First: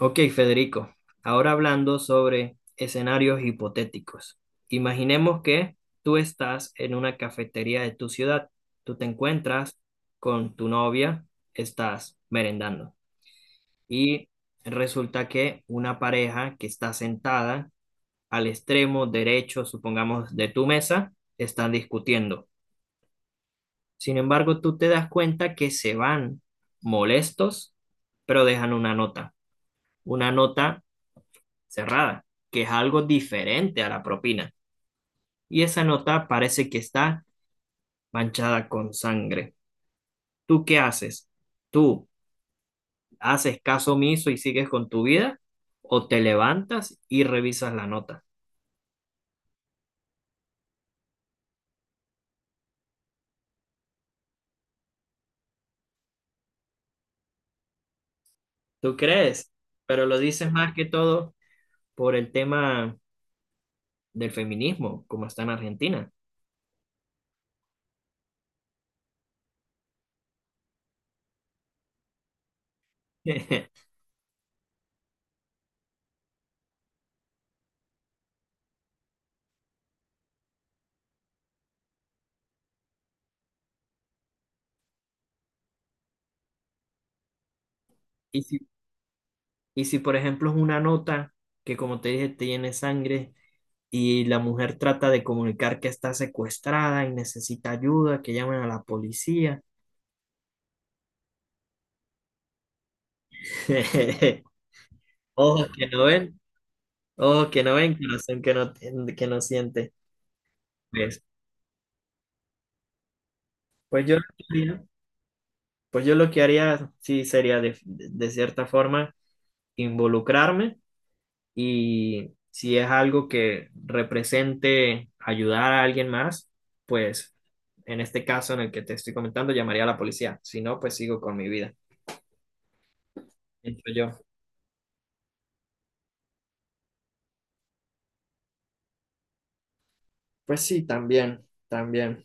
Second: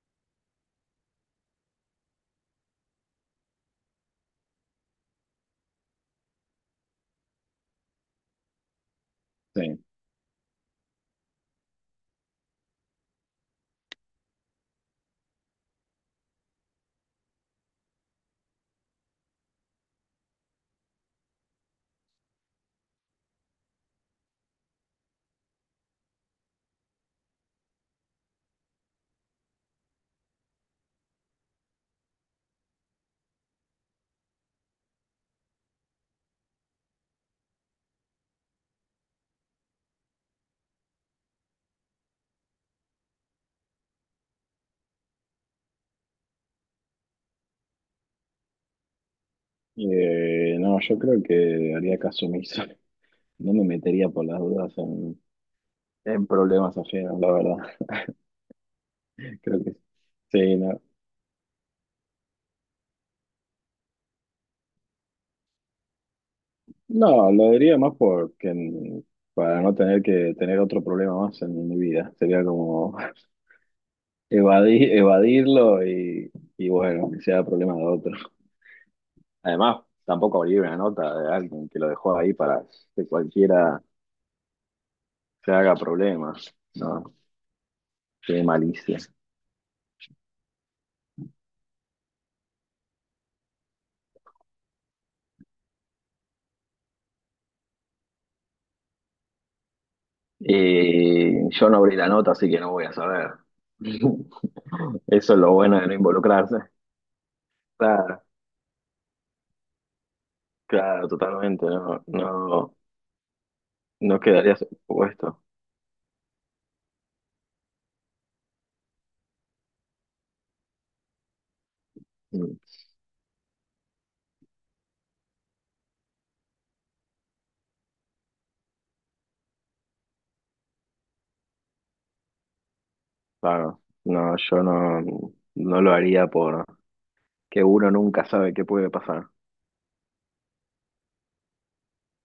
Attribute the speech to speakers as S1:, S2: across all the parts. S1: Ok, Federico, ahora hablando sobre escenarios hipotéticos. Imaginemos que tú estás en una cafetería de tu ciudad, tú te encuentras
S2: Sí.
S1: con tu novia, estás merendando y resulta que una pareja que está sentada al extremo derecho, supongamos, de tu mesa, están discutiendo. Sin embargo, tú te das cuenta que se van molestos, pero dejan una nota cerrada, que es algo diferente a la propina. Y esa nota parece que está manchada con sangre. ¿Tú qué haces? ¿Tú haces caso omiso y sigues con tu vida? ¿O te levantas y revisas la nota?
S2: No, yo creo que haría caso omiso. No me metería por las dudas en problemas ajenos, la verdad.
S1: ¿Tú crees?
S2: Creo que
S1: Pero lo dices
S2: sí,
S1: más
S2: no.
S1: que todo por el tema del feminismo, como está en Argentina.
S2: No, lo diría más porque para no tener que tener otro problema más en mi vida. Sería como evadirlo y bueno, que sea problema de otro. Además, tampoco abrir una nota de alguien que lo dejó ahí para que cualquiera se haga problemas. No,
S1: Y
S2: qué
S1: si,
S2: malicia.
S1: y si, por ejemplo, es una nota que, como te dije, tiene sangre, y la mujer trata de comunicar que está secuestrada y necesita ayuda, que llamen a la policía.
S2: Y yo no abrí la nota, así que no voy a saber. Eso es lo
S1: Ojos
S2: bueno de
S1: que
S2: no
S1: no ven,
S2: involucrarse.
S1: ojos que no ven,
S2: Claro,
S1: corazón que no, que no siente.
S2: claro,
S1: pues
S2: totalmente. No, no,
S1: Pues yo
S2: no
S1: lo que
S2: quedarías
S1: haría,
S2: expuesto.
S1: sí, sería de cierta forma involucrarme y
S2: Mm,
S1: si es algo que represente ayudar a alguien más, pues en este caso en el que te estoy comentando, llamaría a la policía. Si no, pues sigo con mi vida,
S2: claro.
S1: pienso yo.
S2: No, yo no, No lo haría por que uno nunca sabe qué puede pasar.
S1: Pues sí, también, también.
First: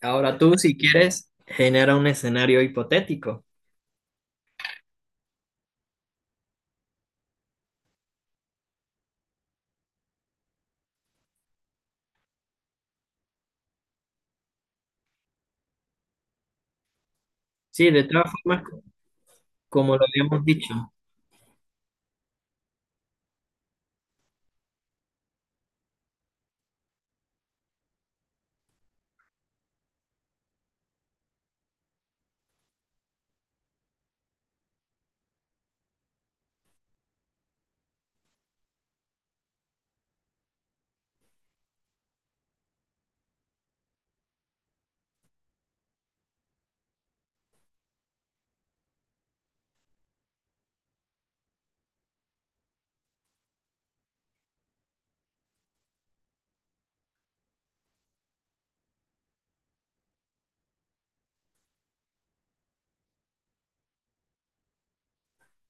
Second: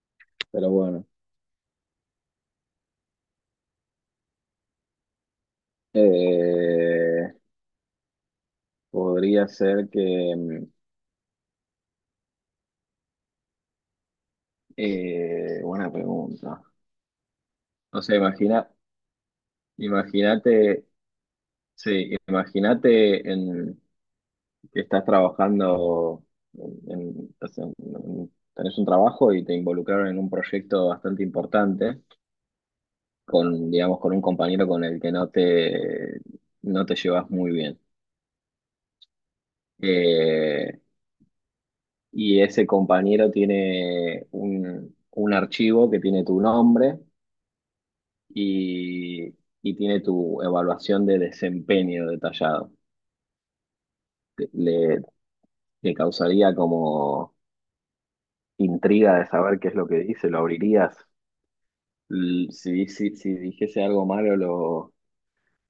S1: Ahora tú,
S2: Pero
S1: si
S2: bueno.
S1: quieres, genera un escenario hipotético.
S2: Eh, Podría ser que buena pregunta.
S1: Sí,
S2: No
S1: de
S2: sé,
S1: todas formas, como lo habíamos dicho.
S2: imagínate, sí, imagínate en que estás trabajando, tenés un trabajo y te involucraron en un proyecto bastante importante con, digamos, con un compañero con el que no te llevas muy bien. Eh, y ese compañero tiene un archivo que tiene tu nombre y, y tiene tu evaluación de desempeño detallado. Le, Le causaría como intriga de saber qué es lo que dice. ¿Lo abrirías? Si, si dijese algo malo,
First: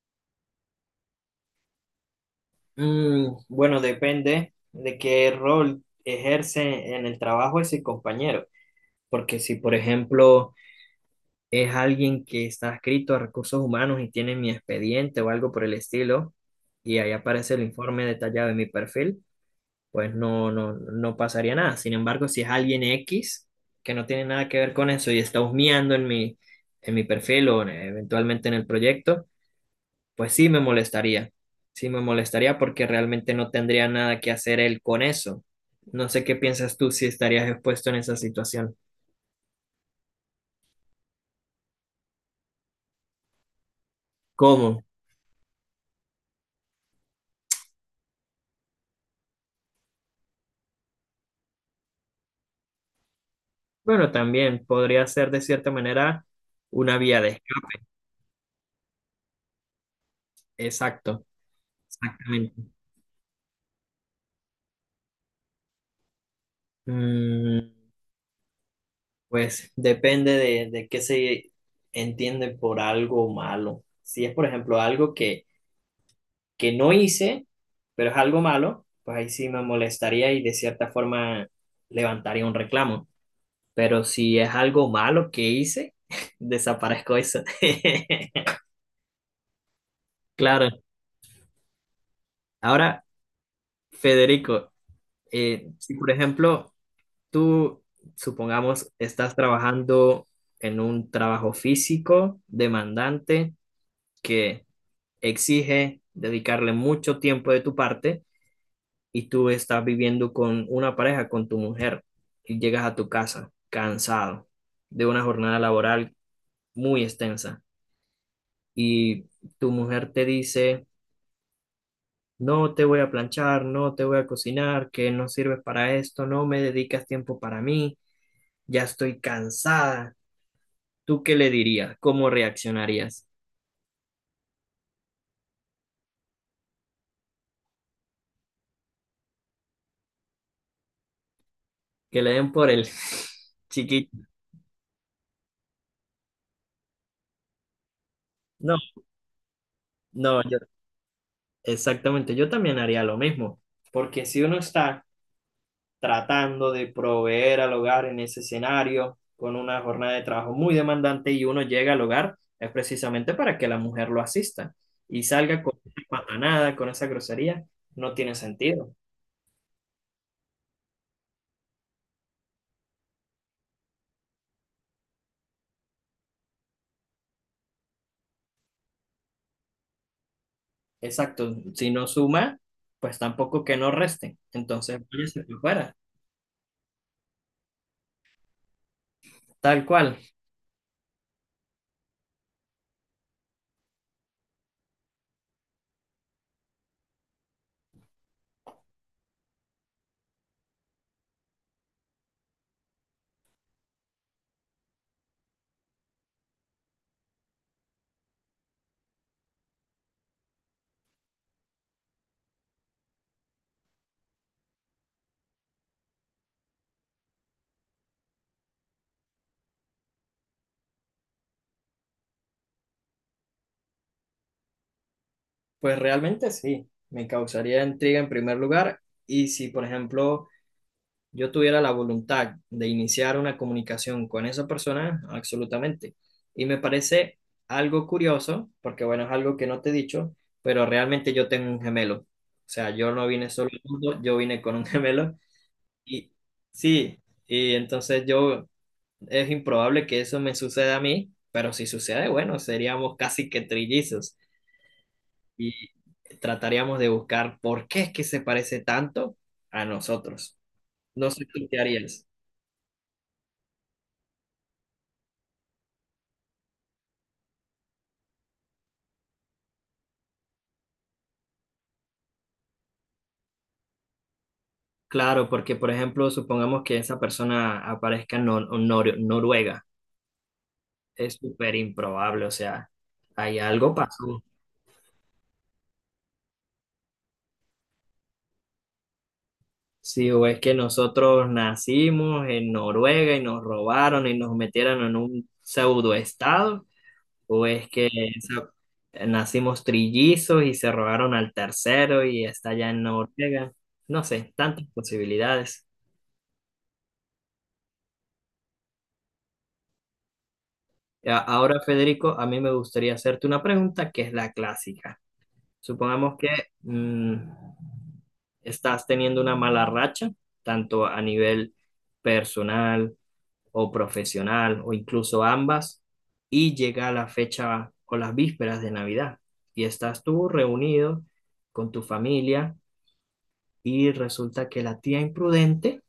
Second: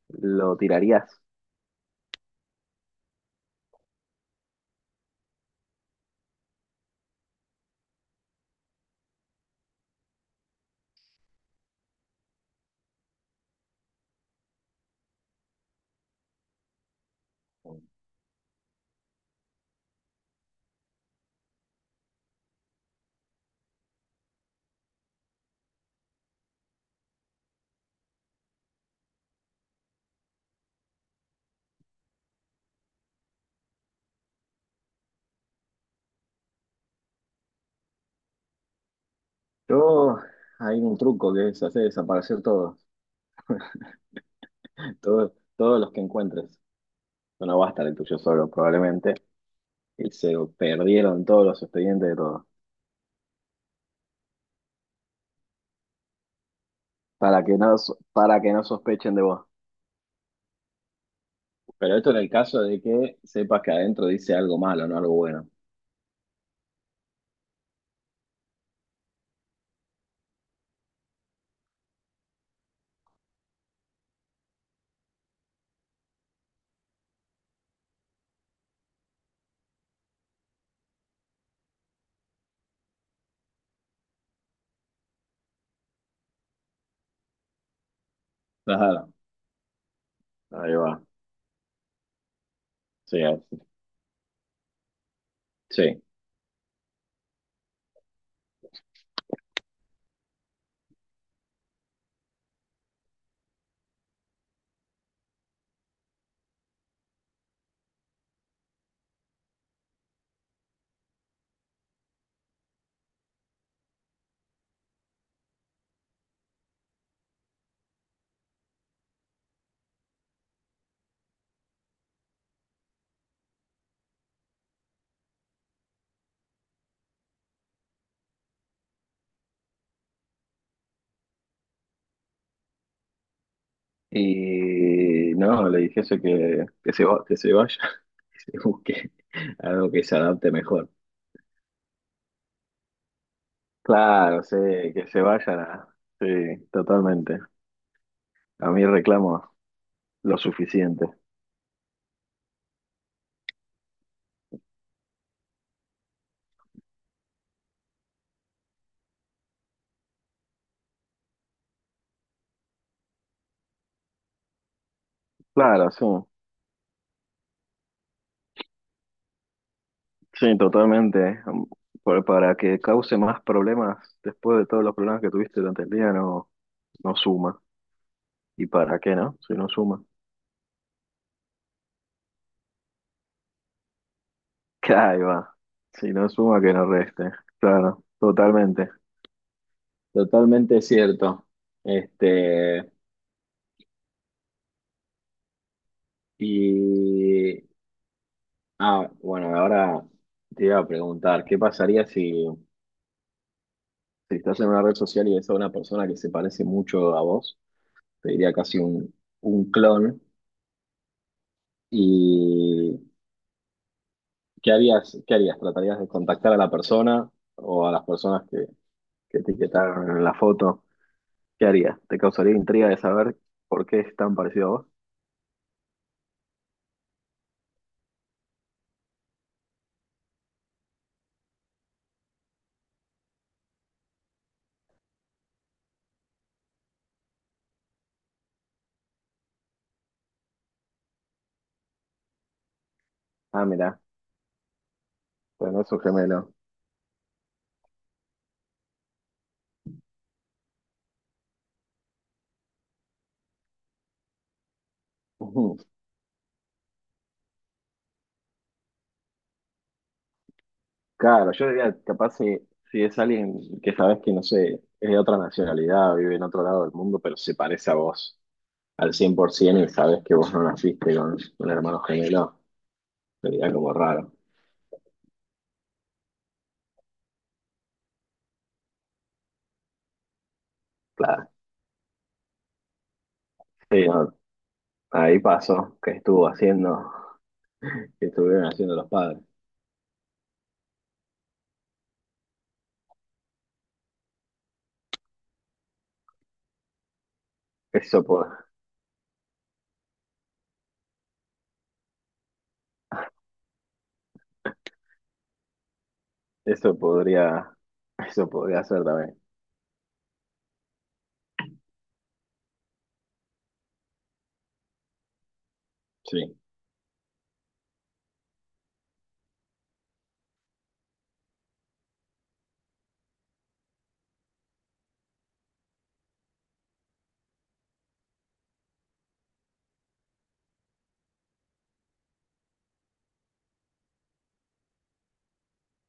S2: lo tirarías.
S1: Bueno, depende de qué rol ejerce en el trabajo ese compañero. Porque si, por ejemplo, es alguien que está adscrito a recursos humanos y tiene mi expediente o algo por el estilo, y ahí aparece el informe detallado de mi perfil, pues no pasaría nada. Sin embargo, si es alguien X que no tiene nada que ver con eso y está husmeando en mi perfil o eventualmente en el proyecto, pues sí me molestaría. Sí me molestaría porque realmente no tendría nada que hacer él con eso. No sé qué piensas tú si estarías expuesto en esa situación.
S2: Yo, hay un truco que es hacer desaparecer todo.
S1: ¿Cómo?
S2: Todos los que encuentres. No va a estar el tuyo solo, probablemente. Y se perdieron todos los expedientes de todos.
S1: Bueno, también podría ser de cierta manera una vía de escape.
S2: Para que no sospechen de vos.
S1: Exacto.
S2: Pero esto en el
S1: Exactamente.
S2: caso de que sepas que adentro dice algo malo, no algo bueno.
S1: Mm, Pues depende de qué se entiende por algo malo. Si es, por ejemplo, algo que no hice, pero es algo malo, pues ahí sí me molestaría y de cierta forma levantaría un reclamo. Pero si es algo malo que hice, desaparezco eso.
S2: Claro.
S1: Claro.
S2: Ahí va.
S1: Ahora,
S2: Sí, así.
S1: Federico, si
S2: Sí.
S1: por ejemplo tú, supongamos, estás trabajando en un trabajo físico demandante que exige dedicarle mucho tiempo de tu parte y tú estás viviendo con una pareja, con tu mujer, y llegas a tu casa cansado de una jornada laboral muy extensa y tu mujer te dice, no te voy a planchar, no te voy a cocinar, que no sirves para esto, no me dedicas tiempo para mí, ya estoy cansada. ¿Tú qué le dirías? ¿Cómo reaccionarías?
S2: Y no, le dijese que se vaya, que se busque algo que se adapte mejor.
S1: Que le den por el chiquito.
S2: Claro, sí, que se vaya, sí, totalmente. A
S1: No,
S2: mí reclamo lo
S1: no, yo
S2: suficiente.
S1: exactamente, yo también haría lo mismo, porque si uno está tratando de proveer al hogar en ese escenario con una jornada de trabajo muy demandante y uno llega al hogar, es precisamente para que la mujer lo asista y salga con
S2: Claro, sí,
S1: esa patanada, con esa grosería, no tiene sentido.
S2: sí, totalmente. Para que cause más problemas después de todos los problemas que tuviste durante el día, no, no suma. ¿Y para qué no? Si no suma.
S1: Exacto, si no suma, pues tampoco que no reste,
S2: Que
S1: entonces
S2: ahí
S1: váyase
S2: va.
S1: por fuera.
S2: Si no suma, que no reste. Claro, totalmente.
S1: Tal cual,
S2: Totalmente cierto. Este, y ah, bueno, ahora te iba a preguntar, ¿qué pasaría si estás en una red social y ves a una persona que se parece mucho a vos? Te diría casi un clon. ¿Y qué harías? ¿Qué harías? ¿Tratarías de contactar a la persona o a las personas que te etiquetaron en la foto? ¿Qué harías? ¿Te causaría intriga de saber por qué es tan parecido a vos?
S1: pues realmente sí, me causaría intriga en primer lugar y si, por ejemplo, yo tuviera la voluntad de iniciar una comunicación con esa persona, absolutamente. Y me parece algo curioso, porque bueno, es algo que no te he dicho, pero realmente yo tengo un gemelo. O sea, yo no vine
S2: Ah,
S1: solo al
S2: mira,
S1: mundo, yo vine con un gemelo.
S2: bueno, es un
S1: Y
S2: gemelo.
S1: sí, y entonces yo, es improbable que eso me suceda a mí, pero si sucede, bueno, seríamos casi que trillizos y trataríamos de buscar por qué es que se parece tanto a nosotros. No sé
S2: Claro,
S1: tú
S2: yo
S1: qué
S2: diría,
S1: harías.
S2: capaz si es alguien que sabes que, no sé, es de otra nacionalidad, vive en otro lado del mundo, pero se parece a vos al 100% y sabes que vos no naciste con un hermano gemelo, sería como raro.
S1: Claro, porque por ejemplo, supongamos que esa persona aparezca en Noruega, es
S2: Claro,
S1: súper improbable, o sea, hay algo
S2: sí, no,
S1: pasó.
S2: ahí pasó, que estuvieron haciendo los padres.
S1: Sí, o es que nosotros nacimos en Noruega y nos robaron y nos metieron en un pseudo estado, o es que
S2: Eso, po-
S1: nacimos trillizos y se robaron al tercero y está allá en Noruega. No sé, tantas posibilidades.
S2: Eso podría, eso podría ser también,
S1: Ahora, Federico, a mí me gustaría hacerte una pregunta que es la clásica. Supongamos que
S2: sí.
S1: mm, estás teniendo una mala racha, tanto a nivel personal o profesional o incluso ambas, y llega la fecha o las vísperas de Navidad y estás tú reunido con tu familia y resulta que la tía imprudente,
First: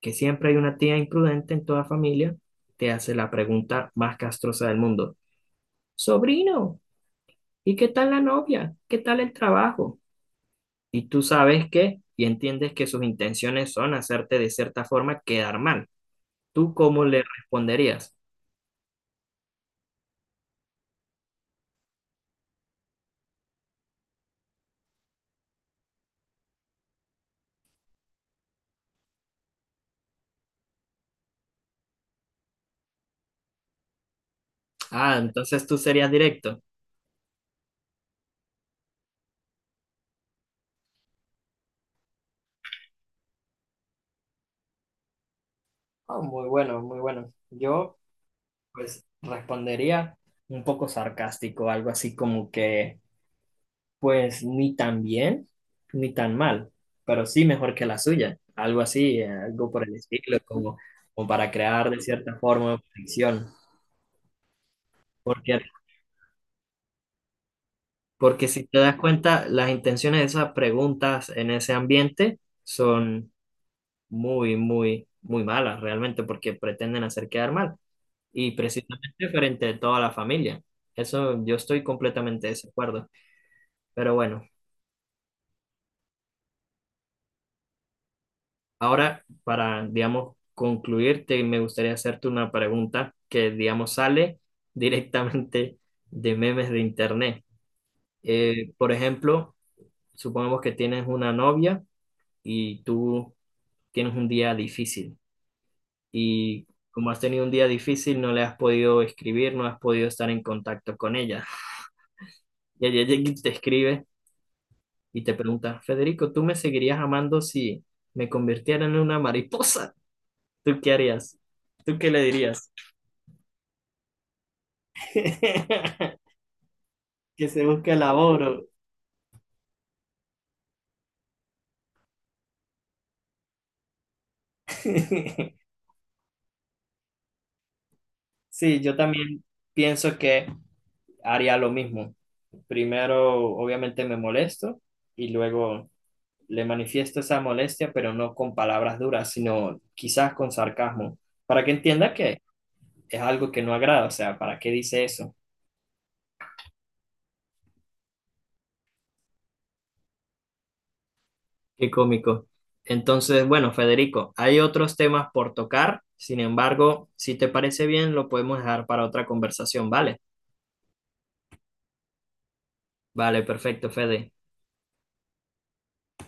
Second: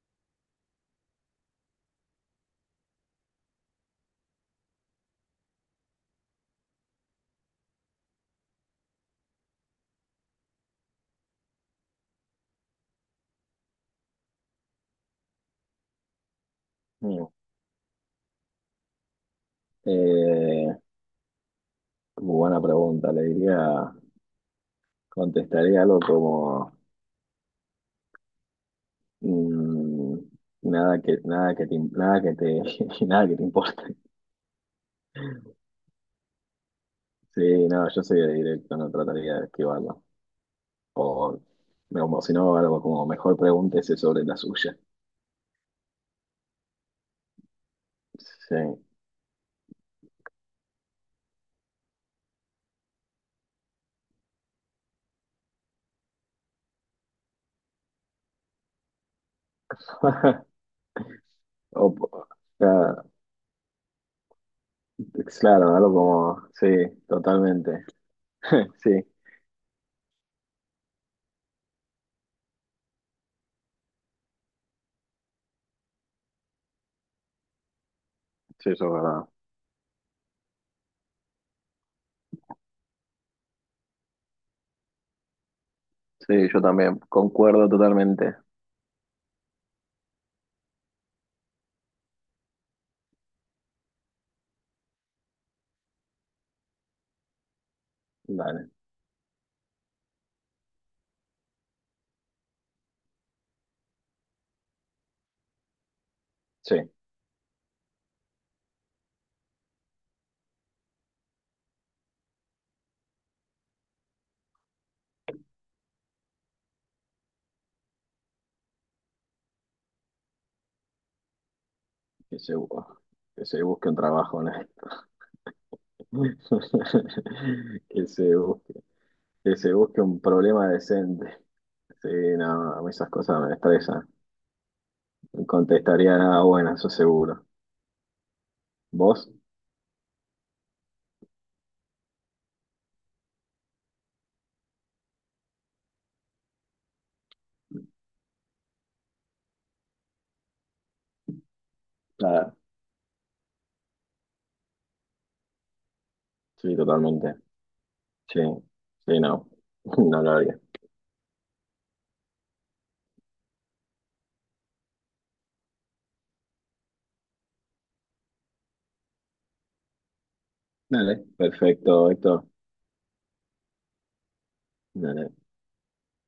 S1: que siempre hay una tía imprudente en toda familia, te hace la pregunta más castrosa del mundo. Sobrino, ¿y qué tal la novia? ¿Qué tal el trabajo? Y tú sabes que y entiendes que sus intenciones son hacerte de cierta forma quedar mal. ¿Tú cómo le
S2: Mm.
S1: responderías?
S2: Eh, Buena pregunta, contestaría algo como... Mm, nada que te, nada que te importe.
S1: Ah, entonces tú serías directo.
S2: Sí, no, yo soy de directo, no trataría de esquivarlo. O, o si no, algo como mejor pregúntese sobre la suya.
S1: Ah, muy bueno, muy bueno. Yo
S2: Sí.
S1: pues respondería un poco sarcástico, algo así como que pues ni tan bien ni tan mal, pero sí mejor que la suya, algo así, algo por el estilo, como, como para
S2: O,
S1: crear de cierta forma
S2: claro,
S1: fricción. Porque
S2: claro, algo como, sí, totalmente.
S1: Porque si te
S2: Sí,
S1: das cuenta, las intenciones de esas preguntas en ese ambiente son muy, muy, muy malas realmente porque pretenden hacer quedar mal. Y
S2: sí, eso es
S1: precisamente
S2: verdad.
S1: frente a toda la familia. Eso yo estoy completamente de desacuerdo. Pero bueno,
S2: Sí, yo también concuerdo totalmente.
S1: ahora para, digamos, concluirte, me gustaría hacerte una pregunta que, digamos, sale directamente de memes de internet.
S2: Dale,
S1: Por ejemplo, supongamos que tienes una novia y tú tienes un día difícil y
S2: sí,
S1: como has tenido un día difícil no le has podido escribir, no has podido estar en contacto con ella. Y ella llega y te escribe y te pregunta, Federico, ¿tú me seguirías amando si me convirtiera en una mariposa? ¿Tú qué harías? ¿Tú qué le
S2: que se,
S1: dirías?
S2: bu- que se busque un trabajo, ¿no?
S1: Que se busque
S2: Que se
S1: laboro.
S2: Que se busque un problema decente. Sí, no, a mí esas cosas me estresan. No contestaría nada bueno, eso seguro.
S1: Sí, yo
S2: ¿Vos?
S1: también pienso que haría lo mismo. Primero, obviamente, me molesto y luego le manifiesto esa molestia, pero no con palabras duras, sino quizás con sarcasmo, para que entienda que
S2: Nada,
S1: es algo que no agrada, o sea, ¿para qué dice eso?
S2: sí, totalmente. Sí, sí, no. No lo haría.
S1: Qué cómico. Entonces, bueno, Federico, hay otros temas por tocar, sin embargo, si te parece bien, lo podemos dejar para otra conversación, ¿vale?
S2: Dale, perfecto, esto.
S1: Vale, perfecto, Fede.